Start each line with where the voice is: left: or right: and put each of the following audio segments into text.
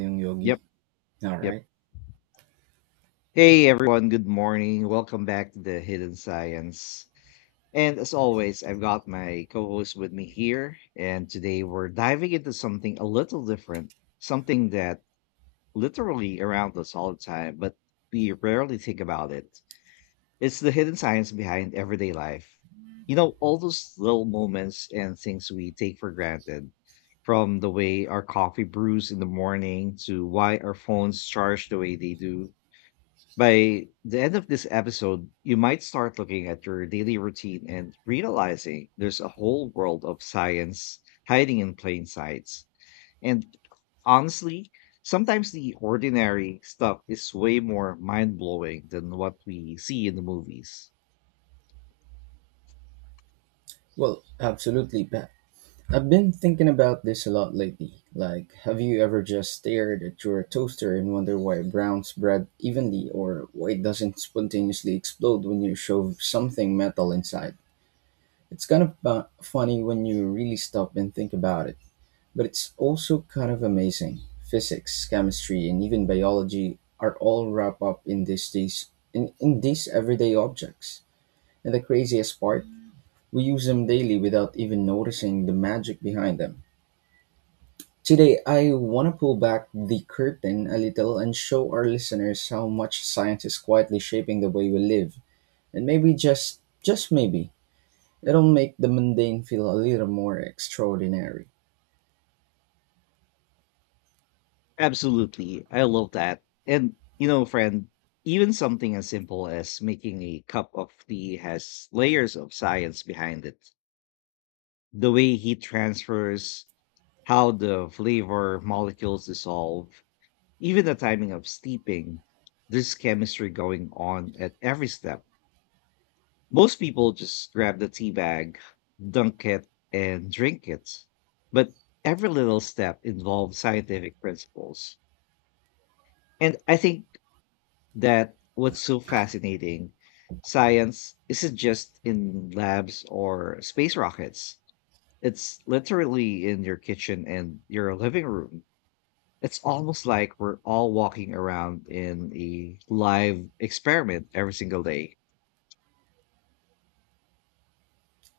right: Young
left: Yep,
right: Yogi. All
left: yep.
right: right.
left: Hey everyone, good morning. Welcome back to the Hidden Science. And as always, I've got my co host with me here. And today we're diving into something a little different, something that literally around us all the time, but we rarely think about it. It's the hidden science behind everyday life. You know, all those little moments and things we take for granted, from the way our coffee brews in the morning to why our phones charge the way they do. By the end of this episode, you might start looking at your daily routine and realizing there's a whole world of science hiding in plain sight. And honestly, sometimes the ordinary stuff is way more mind blowing than what we see in the movies.
right: Well, absolutely, Pat. I've been thinking about this a lot lately. Like, have you ever just stared at your toaster and wonder why it browns bread evenly or why it doesn't spontaneously explode when you shove something metal inside? It's kind of funny when you really stop and think about it, but it's also kind of amazing. Physics, chemistry, and even biology are all wrapped up in these everyday objects. And the craziest part, we use them daily without even noticing the magic behind them. Today, I want to pull back the curtain a little and show our listeners how much science is quietly shaping the way we live. And maybe just maybe, it'll make the mundane feel a little more extraordinary.
left: Absolutely. I love that. And, you know, friend, even something as simple as making a cup of tea has layers of science behind it. The way heat transfers, how the flavor molecules dissolve, even the timing of steeping. There's chemistry going on at every step. Most people just grab the tea bag, dunk it, and drink it. But every little step involves scientific principles. And I think that what's so fascinating, science isn't just in labs or space rockets. It's literally in your kitchen and your living room. It's almost like we're all walking around in a live experiment every single day.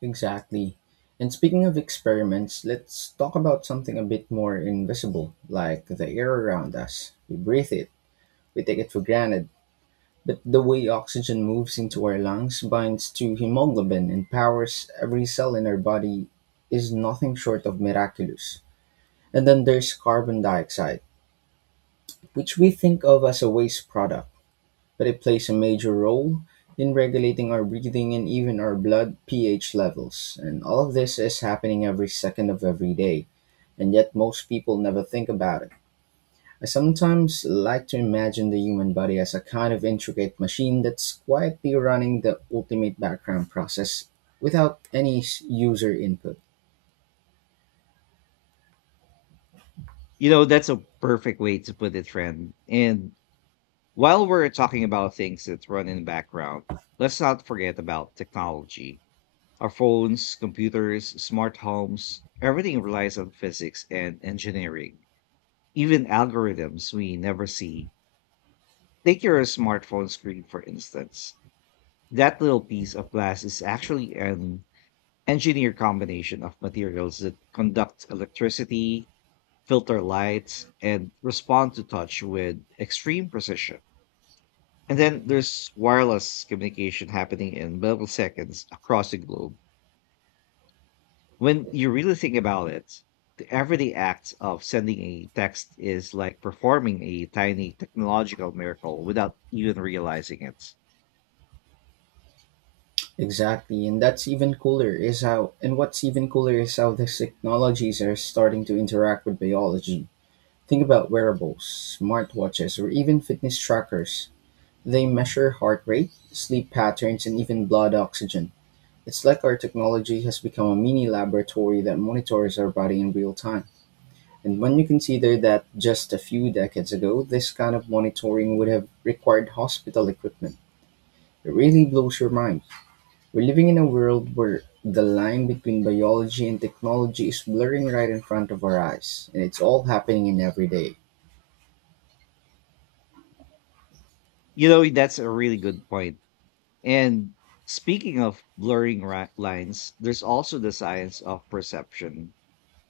right: Exactly. And speaking of experiments, let's talk about something a bit more invisible, like the air around us. We breathe it, we take it for granted, but the way oxygen moves into our lungs, binds to hemoglobin, and powers every cell in our body is nothing short of miraculous. And then there's carbon dioxide, which we think of as a waste product, but it plays a major role in regulating our breathing and even our blood pH levels. And all of this is happening every second of every day, and yet most people never think about it. I sometimes like to imagine the human body as a kind of intricate machine that's quietly running the ultimate background process without any user input.
left: You know, that's a perfect way to put it, friend. And while we're talking about things that run in the background, let's not forget about technology. Our phones, computers, smart homes, everything relies on physics and engineering, even algorithms we never see. Take your smartphone screen, for instance. That little piece of glass is actually an engineered combination of materials that conduct electricity, filter lights, and respond to touch with extreme precision. And then there's wireless communication happening in milliseconds across the globe. When you really think about it, the everyday act of sending a text is like performing a tiny technological miracle without even realizing it.
right: Exactly, and that's even cooler is how and what's even cooler is how these technologies are starting to interact with biology. Think about wearables, smartwatches, or even fitness trackers. They measure heart rate, sleep patterns, and even blood oxygen. It's like our technology has become a mini laboratory that monitors our body in real time. And when you consider that just a few decades ago, this kind of monitoring would have required hospital equipment, it really blows your mind. We're living in a world where the line between biology and technology is blurring right in front of our eyes, and it's all happening in every day.
left: You know, that's a really good point. And speaking of blurring lines, there's also the science of perception.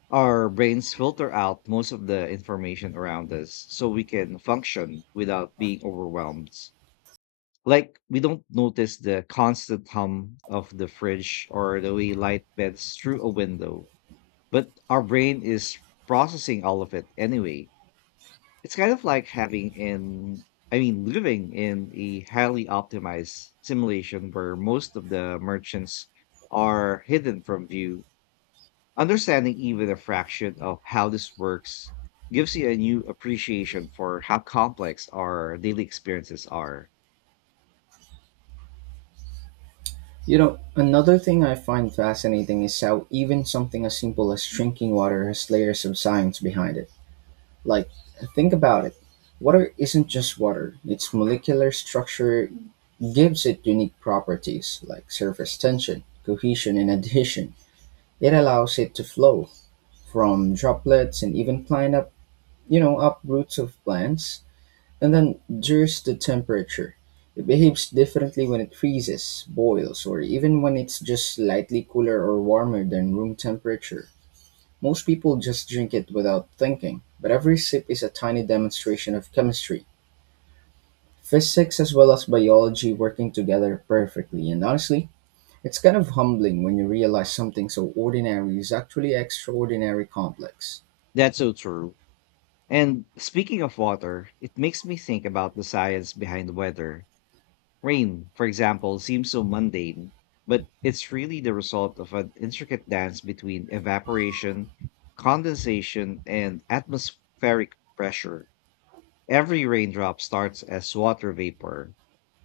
left: Our brains filter out most of the information around us so we can function without being overwhelmed. Like, we don't notice the constant hum of the fridge or the way light bends through a window, but our brain is processing all of it anyway. It's kind of like having in I mean, living in a highly optimized simulation where most of the merchants are hidden from view. Understanding even a fraction of how this works gives you a new appreciation for how complex our daily experiences are.
right: You know, another thing I find fascinating is how even something as simple as drinking water has layers of science behind it. Like, think about it. Water isn't just water. Its molecular structure gives it unique properties like surface tension, cohesion, and adhesion. It allows it to flow from droplets and even climb up, you know, up roots of plants. And then there's the temperature. It behaves differently when it freezes, boils, or even when it's just slightly cooler or warmer than room temperature. Most people just drink it without thinking, but every sip is a tiny demonstration of chemistry, physics as well as biology working together perfectly. And honestly, it's kind of humbling when you realize something so ordinary is actually extraordinary complex.
left: That's so true. And speaking of water, it makes me think about the science behind the weather. Rain, for example, seems so mundane, but it's really the result of an intricate dance between evaporation, condensation, and atmospheric pressure. Every raindrop starts as water vapor,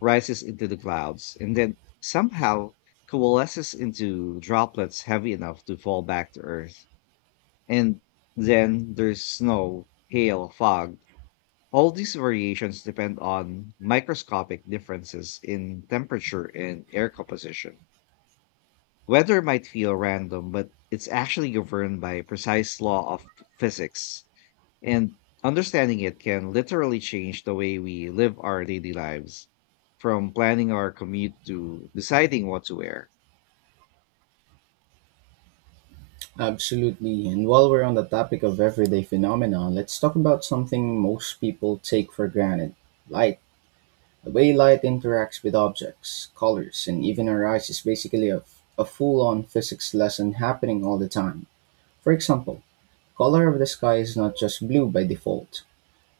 left: rises into the clouds, and then somehow coalesces into droplets heavy enough to fall back to Earth. And then there's snow, hail, fog, all these variations depend on microscopic differences in temperature and air composition. Weather might feel random, but it's actually governed by precise law of physics, and understanding it can literally change the way we live our daily lives, from planning our commute to deciding what to wear.
right: Absolutely. And while we're on the topic of everyday phenomena, let's talk about something most people take for granted: light. The way light interacts with objects, colors, and even our eyes is basically a full on physics lesson happening all the time. For example, color of the sky is not just blue by default.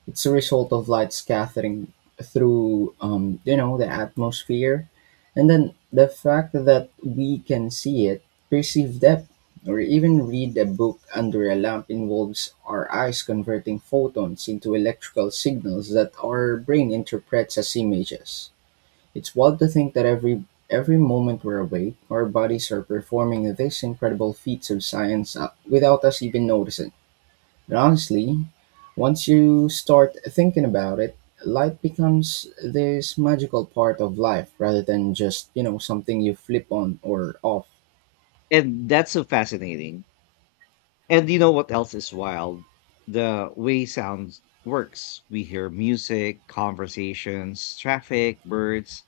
right: It's a result of light scattering through, you know, the atmosphere, and then the fact that we can see it, perceive depth, or even read a book under a lamp involves our eyes converting photons into electrical signals that our brain interprets as images. It's wild to think that every moment we're awake, our bodies are performing these incredible feats of science without us even noticing. But honestly, once you start thinking about it, light becomes this magical part of life rather than just, you know, something you flip on or off.
left: And that's so fascinating. And you know what else is wild? The way sound works. We hear music, conversations, traffic, birds,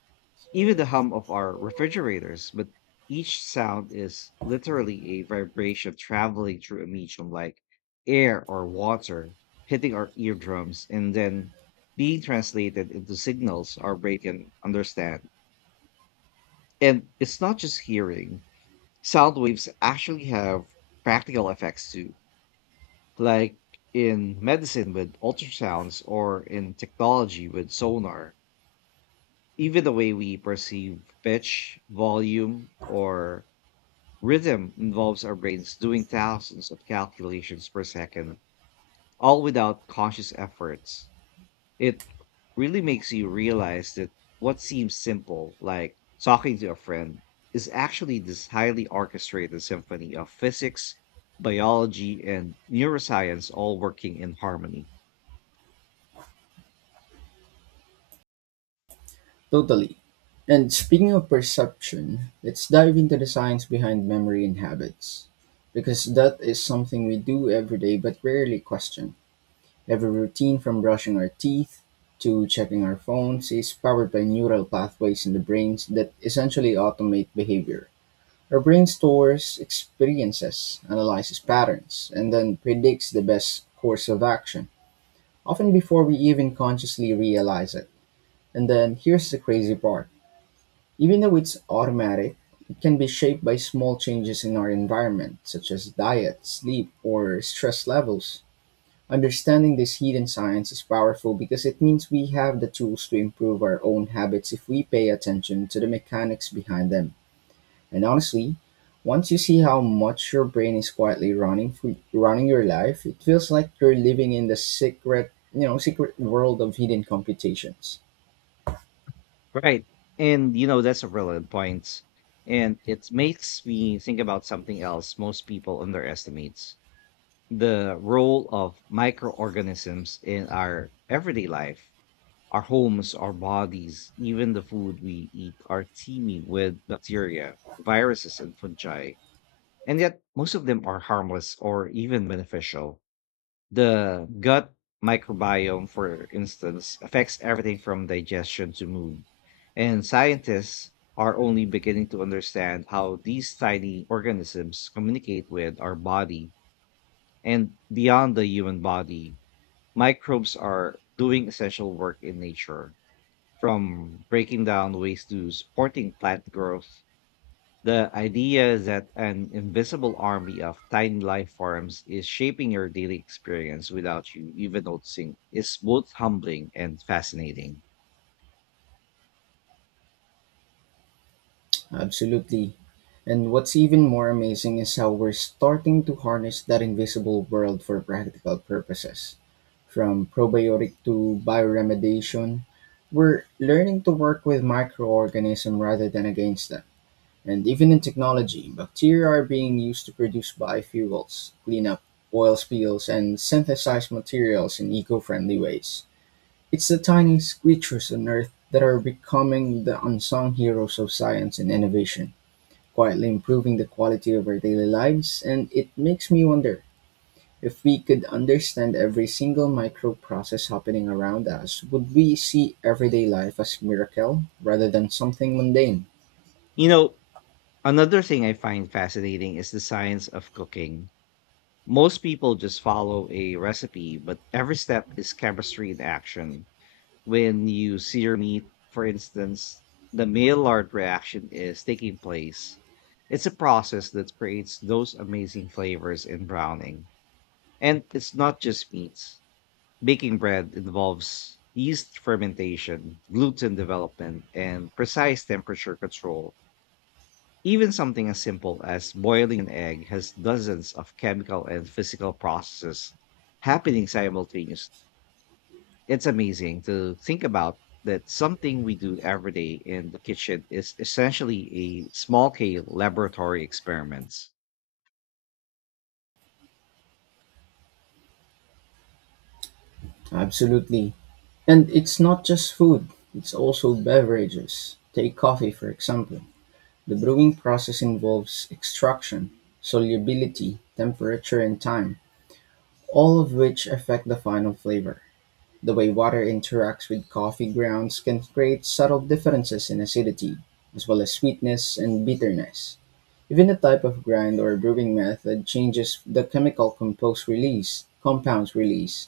left: even the hum of our refrigerators. But each sound is literally a vibration traveling through a medium like air or water, hitting our eardrums and then being translated into signals our brain can understand. And it's not just hearing, sound waves actually have practical effects too, like in medicine with ultrasounds or in technology with sonar. Even the way we perceive pitch, volume, or rhythm involves our brains doing thousands of calculations per second, all without conscious efforts. It really makes you realize that what seems simple, like talking to a friend, is actually this highly orchestrated symphony of physics, biology, and neuroscience all working in harmony.
right: Totally. And speaking of perception, let's dive into the science behind memory and habits, because that is something we do every day but rarely question. Every routine, from brushing our teeth to checking our phones, is powered by neural pathways in the brains that essentially automate behavior. Our brain stores experiences, analyzes patterns, and then predicts the best course of action, often before we even consciously realize it. And then here's the crazy part. Even though it's automatic, it can be shaped by small changes in our environment, such as diet, sleep, or stress levels. Understanding this hidden science is powerful because it means we have the tools to improve our own habits if we pay attention to the mechanics behind them. And honestly, once you see how much your brain is quietly running your life, it feels like you're living in the secret, you know, secret world of hidden computations.
left: Right. And you know, that's a relevant point. And it makes me think about something else most people underestimate, the role of microorganisms in our everyday life. Our homes, our bodies, even the food we eat are teeming with bacteria, viruses, and fungi. And yet, most of them are harmless or even beneficial. The gut microbiome, for instance, affects everything from digestion to mood. And scientists are only beginning to understand how these tiny organisms communicate with our body. And beyond the human body, microbes are doing essential work in nature, from breaking down waste to supporting plant growth. The idea that an invisible army of tiny life forms is shaping your daily experience without you even noticing is both humbling and fascinating.
right: Absolutely. And what's even more amazing is how we're starting to harness that invisible world for practical purposes. From probiotic to bioremediation, we're learning to work with microorganisms rather than against them. And even in technology, bacteria are being used to produce biofuels, clean up oil spills, and synthesize materials in eco friendly ways. It's the tiniest creatures on Earth that are becoming the unsung heroes of science and innovation, quietly improving the quality of our daily lives, and it makes me wonder, if we could understand every single micro process happening around us, would we see everyday life as miracle rather than something mundane?
left: You know, another thing I find fascinating is the science of cooking. Most people just follow a recipe, but every step is chemistry in action. When you sear meat, for instance, the Maillard reaction is taking place. It's a process that creates those amazing flavors in browning. And it's not just meats. Baking bread involves yeast fermentation, gluten development, and precise temperature control. Even something as simple as boiling an egg has dozens of chemical and physical processes happening simultaneously. It's amazing to think about that something we do every day in the kitchen is essentially a small scale laboratory experiment.
right: Absolutely. And it's not just food, it's also beverages. Take coffee, for example. The brewing process involves extraction, solubility, temperature, and time, all of which affect the final flavor. The way water interacts with coffee grounds can create subtle differences in acidity, as well as sweetness and bitterness. Even the type of grind or brewing method changes the compounds release.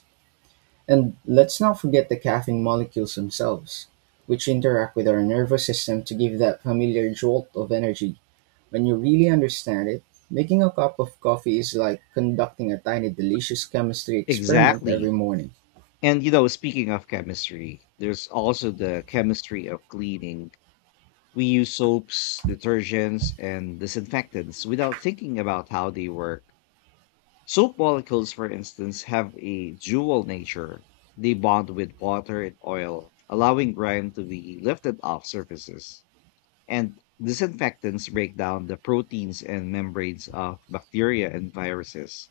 right: And let's not forget the caffeine molecules themselves, which interact with our nervous system to give that familiar jolt of energy. When you really understand it, making a cup of coffee is like conducting a tiny delicious chemistry experiment every
left: Exactly.
right: morning.
left: And you know, speaking of chemistry, there's also the chemistry of cleaning. We use soaps, detergents, and disinfectants without thinking about how they work. Soap molecules, for instance, have a dual nature. They bond with water and oil, allowing grime to be lifted off surfaces. And disinfectants break down the proteins and membranes of bacteria and viruses,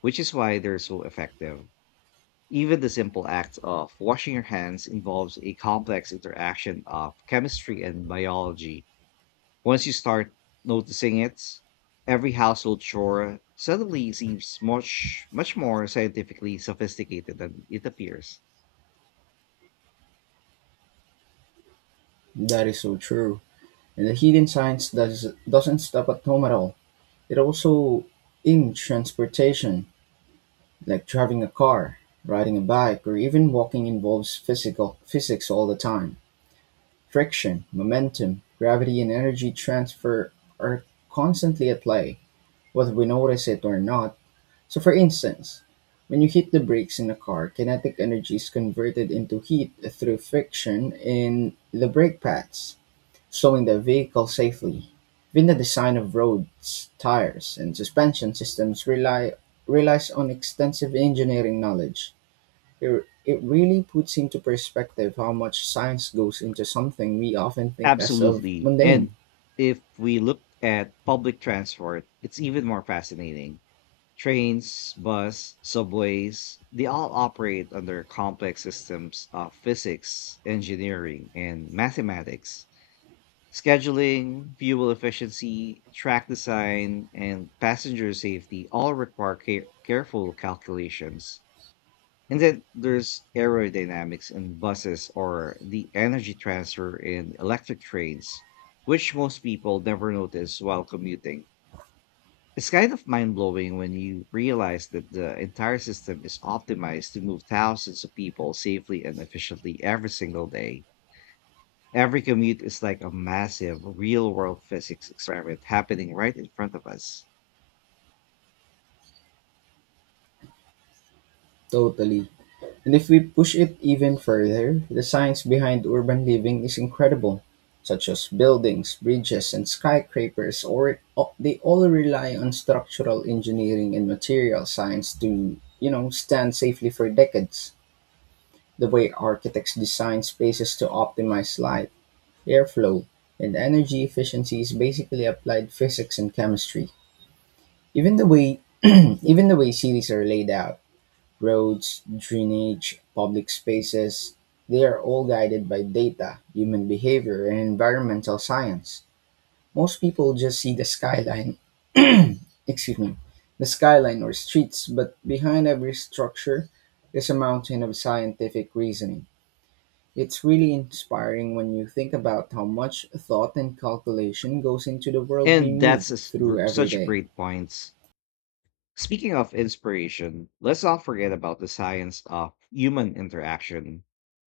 left: which is why they're so effective. Even the simple act of washing your hands involves a complex interaction of chemistry and biology. Once you start noticing it, every household chore suddenly seems much, much more scientifically sophisticated than it appears.
right: That is so true. And the hidden science doesn't stop at home at all. It also in transportation, like driving a car, riding a bike, or even walking involves physical physics all the time. Friction, momentum, gravity, and energy transfer are constantly at play, whether we notice it or not. So, for instance, when you hit the brakes in a car, kinetic energy is converted into heat through friction in the brake pads, slowing the vehicle safely. Even the design of roads, tires, and suspension systems rely relies on extensive engineering knowledge. It really puts into perspective how much science goes into something we often think as of
left: Absolutely.
right: mundane.
left: And if we look at public transport, it's even more fascinating. Trains, bus, subways, they all operate under complex systems of physics, engineering, and mathematics. Scheduling, fuel efficiency, track design, and passenger safety all require careful calculations. And then there's aerodynamics in buses or the energy transfer in electric trains, which most people never notice while commuting. It's kind of mind blowing when you realize that the entire system is optimized to move thousands of people safely and efficiently every single day. Every commute is like a massive real world physics experiment happening right in front of us.
right: Totally. And if we push it even further, the science behind urban living is incredible, such as buildings, bridges, and skyscrapers, they all rely on structural engineering and material science to, you know, stand safely for decades. The way architects design spaces to optimize light, airflow, and energy efficiency is basically applied physics and chemistry. Even the way even the way cities are laid out. Roads, drainage, public spaces, they are all guided by data, human behavior, and environmental science. Most people just see excuse me, the skyline or streets, but behind every structure is a mountain of scientific reasoning. It's really inspiring when you think about how much thought and calculation goes into the world we
left: And that's a
right: move
left: s-
right: through
left: gr-
right: every
left: such a
right: day.
left: great point. Speaking of inspiration, let's not forget about the science of human interaction.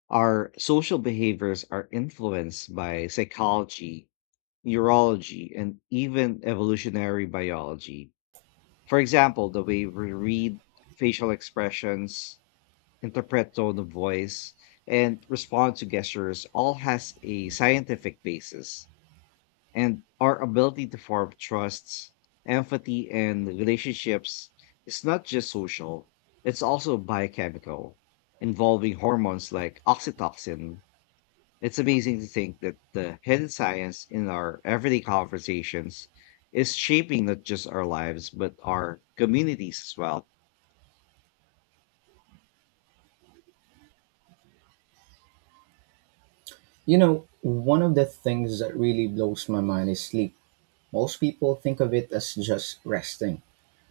left: Our social behaviors are influenced by psychology, urology, and even evolutionary biology. For example, the way we read facial expressions, interpret tone of voice, and respond to gestures all has a scientific basis. And our ability to form trusts, empathy, and relationships is not just social, it's also biochemical, involving hormones like oxytocin. It's amazing to think that the hidden science in our everyday conversations is shaping not just our lives, but our communities as well.
right: You know, one of the things that really blows my mind is sleep. Most people think of it as just resting,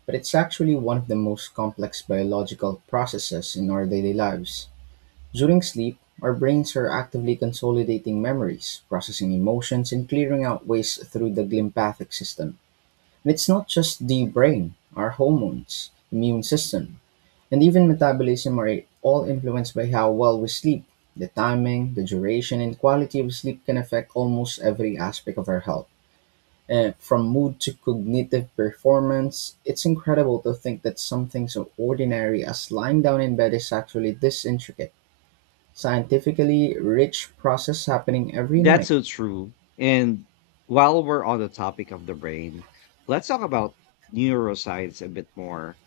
right: but it's actually one of the most complex biological processes in our daily lives. During sleep, our brains are actively consolidating memories, processing emotions, and clearing out waste through the glympathic system. And it's not just the brain, our hormones, immune system, and even metabolism are all influenced by how well we sleep. The timing, the duration, and quality of sleep can affect almost every aspect of our health, from mood to cognitive performance. It's incredible to think that something so ordinary as lying down in bed is actually this intricate, scientifically rich process happening every
left: That's
right: night.
left: so true. And while we're on the topic of the brain, let's talk about neuroscience a bit more.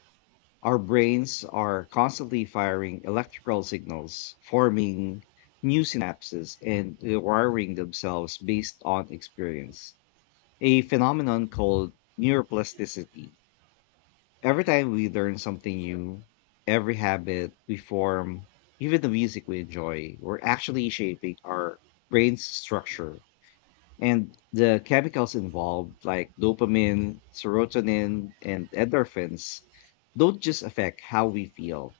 left: Our brains are constantly firing electrical signals, forming new synapses and rewiring themselves based on experience, a phenomenon called neuroplasticity. Every time we learn something new, every habit we form, even the music we enjoy, we're actually shaping our brain's structure. And the chemicals involved, like dopamine, serotonin, and endorphins, don't just affect how we feel.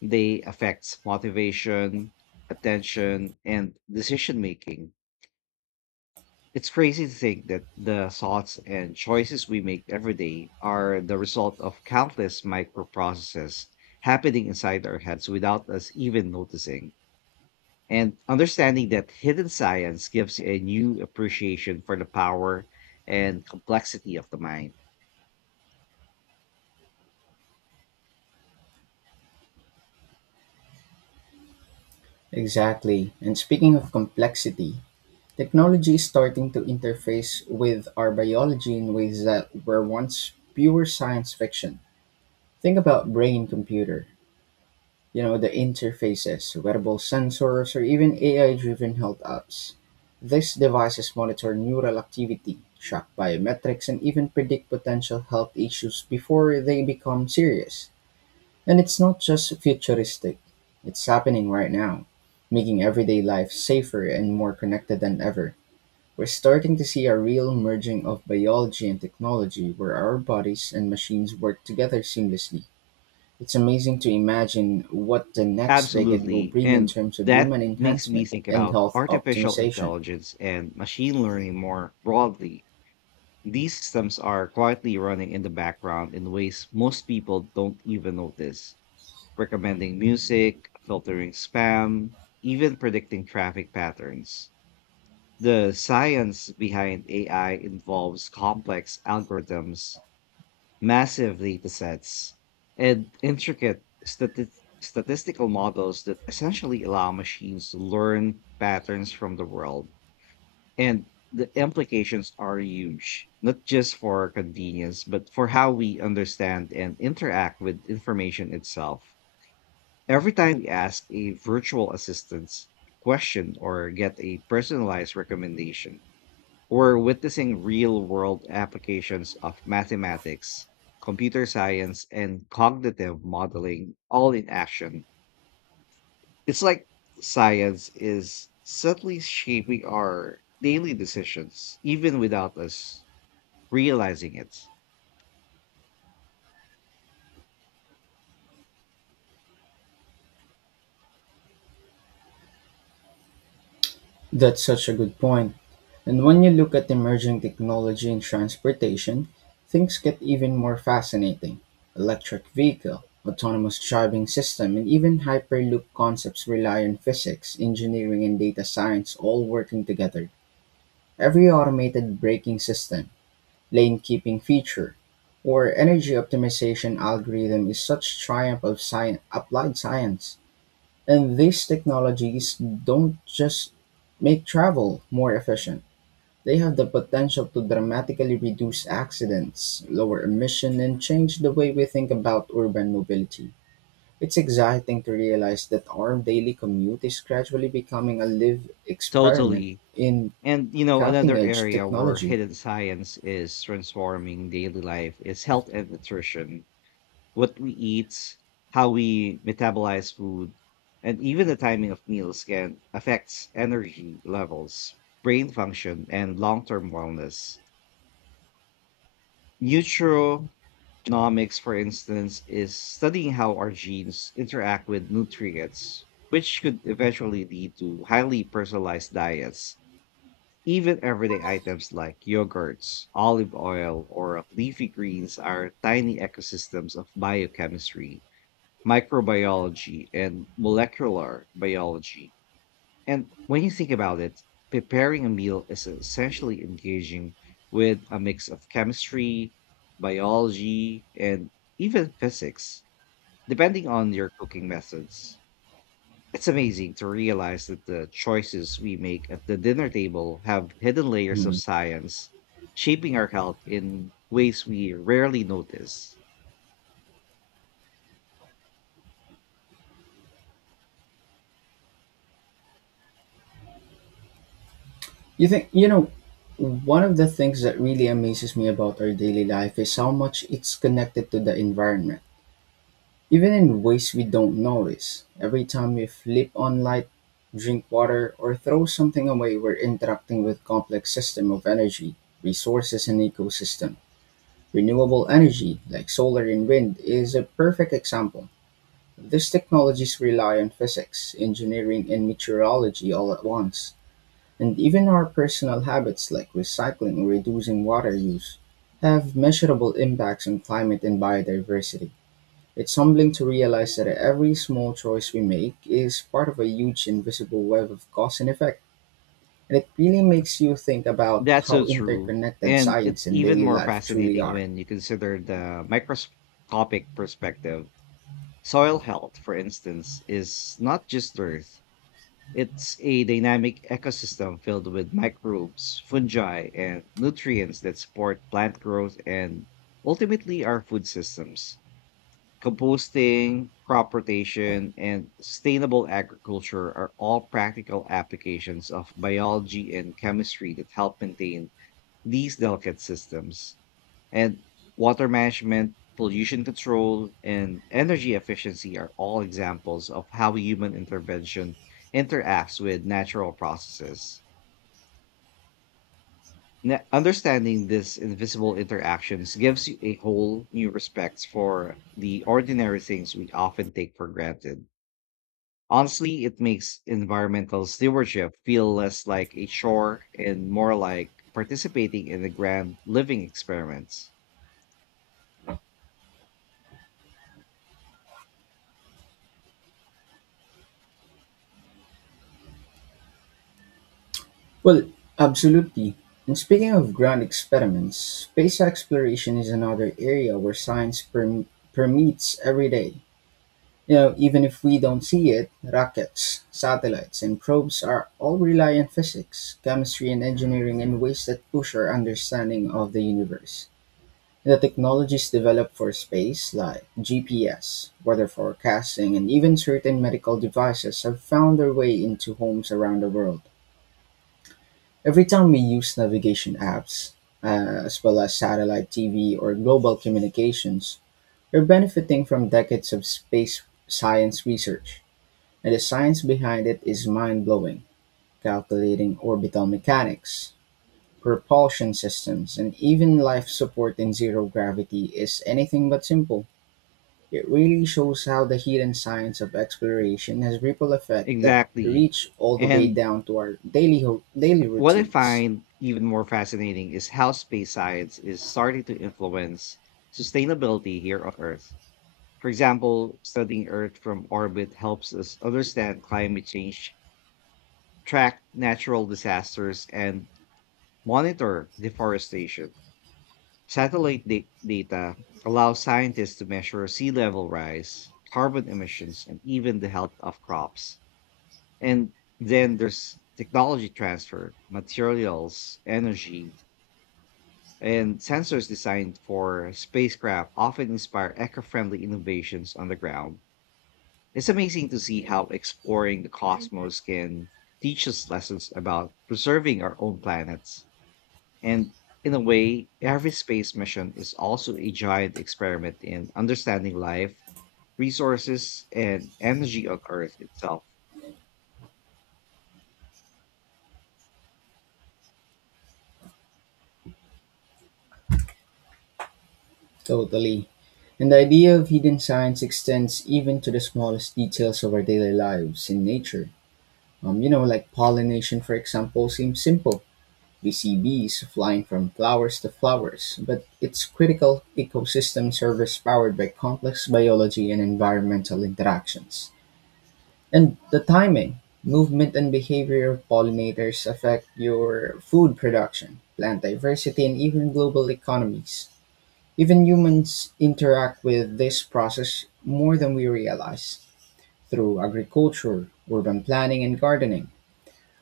left: They affect motivation, attention, and decision making. It's crazy to think that the thoughts and choices we make every day are the result of countless microprocesses happening inside our heads without us even noticing. And understanding that hidden science gives a new appreciation for the power and complexity of the mind.
right: Exactly. And speaking of complexity, technology is starting to interface with our biology in ways that were once pure science fiction. Think about brain computer you know the interfaces, wearable sensors, or even AI-driven health apps. These devices monitor neural activity, track biometrics, and even predict potential health issues before they become serious. And it's not just futuristic; it's happening right now, making everyday life safer and more connected than ever. We're starting to see a real merging of biology and technology where our bodies and machines work together seamlessly. It's amazing to imagine what the next decade will
left: Absolutely.
right: bring in
left: And
right: terms of
left: that
right: human
left: makes me
right: enhancement
left: think
right: and
left: about
right: health
left: artificial
right: optimization.
left: intelligence and machine learning more broadly. These systems are quietly running in the background in ways most people don't even notice, recommending music, filtering spam, even predicting traffic patterns. The science behind AI involves complex algorithms, massive data sets, and intricate statistical models that essentially allow machines to learn patterns from the world. And the implications are huge, not just for convenience, but for how we understand and interact with information itself. Every time we ask a virtual assistant question or get a personalized recommendation, we're witnessing real world applications of mathematics, computer science, and cognitive modeling all in action. It's like science is subtly shaping our daily decisions, even without us realizing it.
right: That's such a good point. And when you look at emerging technology in transportation, things get even more fascinating. Electric vehicle, autonomous driving system, and even hyperloop concepts rely on physics, engineering, and data science all working together. Every automated braking system, lane-keeping feature, or energy optimization algorithm is such triumph of science, applied science. And these technologies don't just make travel more efficient. They have the potential to dramatically reduce accidents, lower emission, and change the way we think about urban mobility. It's exciting to realize that our daily commute is gradually becoming a live experiment
left: Totally.
right: in
left: And, you know,
right: cutting
left: another
right: edge
left: area where
right: technology.
left: hidden science is transforming daily life is health and nutrition. What we eat, how we metabolize food, and even the timing of meals can affect energy levels, brain function, and long term wellness. Neutral Genomics, for instance, is studying how our genes interact with nutrients, which could eventually lead to highly personalized diets. Even everyday items like yogurts, olive oil, or leafy greens are tiny ecosystems of biochemistry, microbiology, and molecular biology. And when you think about it, preparing a meal is essentially engaging with a mix of chemistry, biology, and even physics, depending on your cooking methods. It's amazing to realize that the choices we make at the dinner table have hidden layers of
right: Hmm.
left: science shaping our health in ways we rarely notice.
right: You think you know, one of the things that really amazes me about our daily life is how much it's connected to the environment, even in ways we don't notice. Every time we flip on light, drink water, or throw something away, we're interacting with complex system of energy, resources, and ecosystem. Renewable energy, like solar and wind, is a perfect example. These technologies rely on physics, engineering, and meteorology all at once, and even our personal habits like recycling or reducing water use have measurable impacts on climate and biodiversity. It's humbling to realize that every small choice we make is part of a huge invisible web of cause and effect. And it really makes you think about
left: That's so
right: how
left: true.
right: interconnected
left: And
right: science
left: it's
right: and
left: even
right: daily
left: more
right: life truly
left: fascinating
right: are.
left: when you consider the microscopic perspective. Soil health, for instance, is not just earth. It's a dynamic ecosystem filled with microbes, fungi, and nutrients that support plant growth and ultimately our food systems. Composting, crop rotation, and sustainable agriculture are all practical applications of biology and chemistry that help maintain these delicate systems. And water management, pollution control, and energy efficiency are all examples of how human intervention interacts with natural processes. Understanding these invisible interactions gives you a whole new respect for the ordinary things we often take for granted. Honestly, it makes environmental stewardship feel less like a chore and more like participating in the grand living experiments.
right: Well, absolutely. And speaking of grand experiments, space exploration is another area where science permeates every day. You know, even if we don't see it, rockets, satellites, and probes are all rely on physics, chemistry, and engineering in ways that push our understanding of the universe. The technologies developed for space, like GPS, weather forecasting, and even certain medical devices, have found their way into homes around the world. Every time we use navigation apps, as well as satellite TV or global communications, we're benefiting from decades of space science research. And the science behind it is mind-blowing, calculating orbital mechanics, propulsion systems, and even life support in zero gravity is anything but simple. It really shows how the hidden science of exploration has ripple effect that
left: Exactly.
right: reach all the way
left: And
right: down to our daily
left: what I
right: routines.
left: find even more fascinating is how space science is starting to influence sustainability here on Earth. For example, studying Earth from orbit helps us understand climate change, track natural disasters, and monitor deforestation. Satellite data allows scientists to measure sea level rise, carbon emissions, and even the health of crops. And then there's technology transfer, materials, energy, and sensors designed for spacecraft often inspire eco-friendly innovations on the ground. It's amazing to see how exploring the cosmos can teach us lessons about preserving our own planets. And in a way, every space mission is also a giant experiment in understanding life, resources, and energy on Earth itself.
right: Totally. And the idea of hidden science extends even to the smallest details of our daily lives in nature. You know, like pollination, for example, seems simple. You see bees flying from flowers to flowers, but it's critical ecosystem service powered by complex biology and environmental interactions. And the timing, movement, and behavior of pollinators affect your food production, plant diversity, and even global economies. Even humans interact with this process more than we realize, through agriculture, urban planning, and gardening.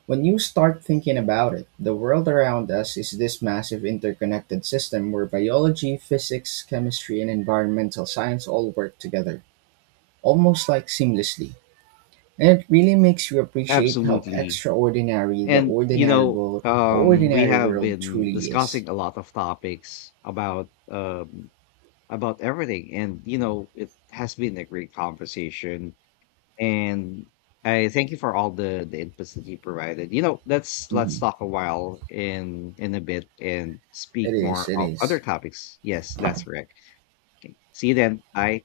right: When you start thinking about it, the world around us is this massive interconnected system where biology, physics, chemistry, and environmental science all work together, almost like seamlessly. And it really makes you appreciate how
left: Absolutely.
right: extraordinary
left: And you know,
right: the
left: we
right: ordinary
left: have
right: world
left: been
right: truly is.
left: discussing a lot of topics about everything. And, you know, it has been a great conversation. And I thank you for all the inputs that you provided. You know, let's
right: Mhm.
left: talk a while in a bit and
right: It
left: speak
right: is,
left: more
right: it
left: of
right: is.
left: other topics. Yes, that's correct. Okay. See you then. Bye.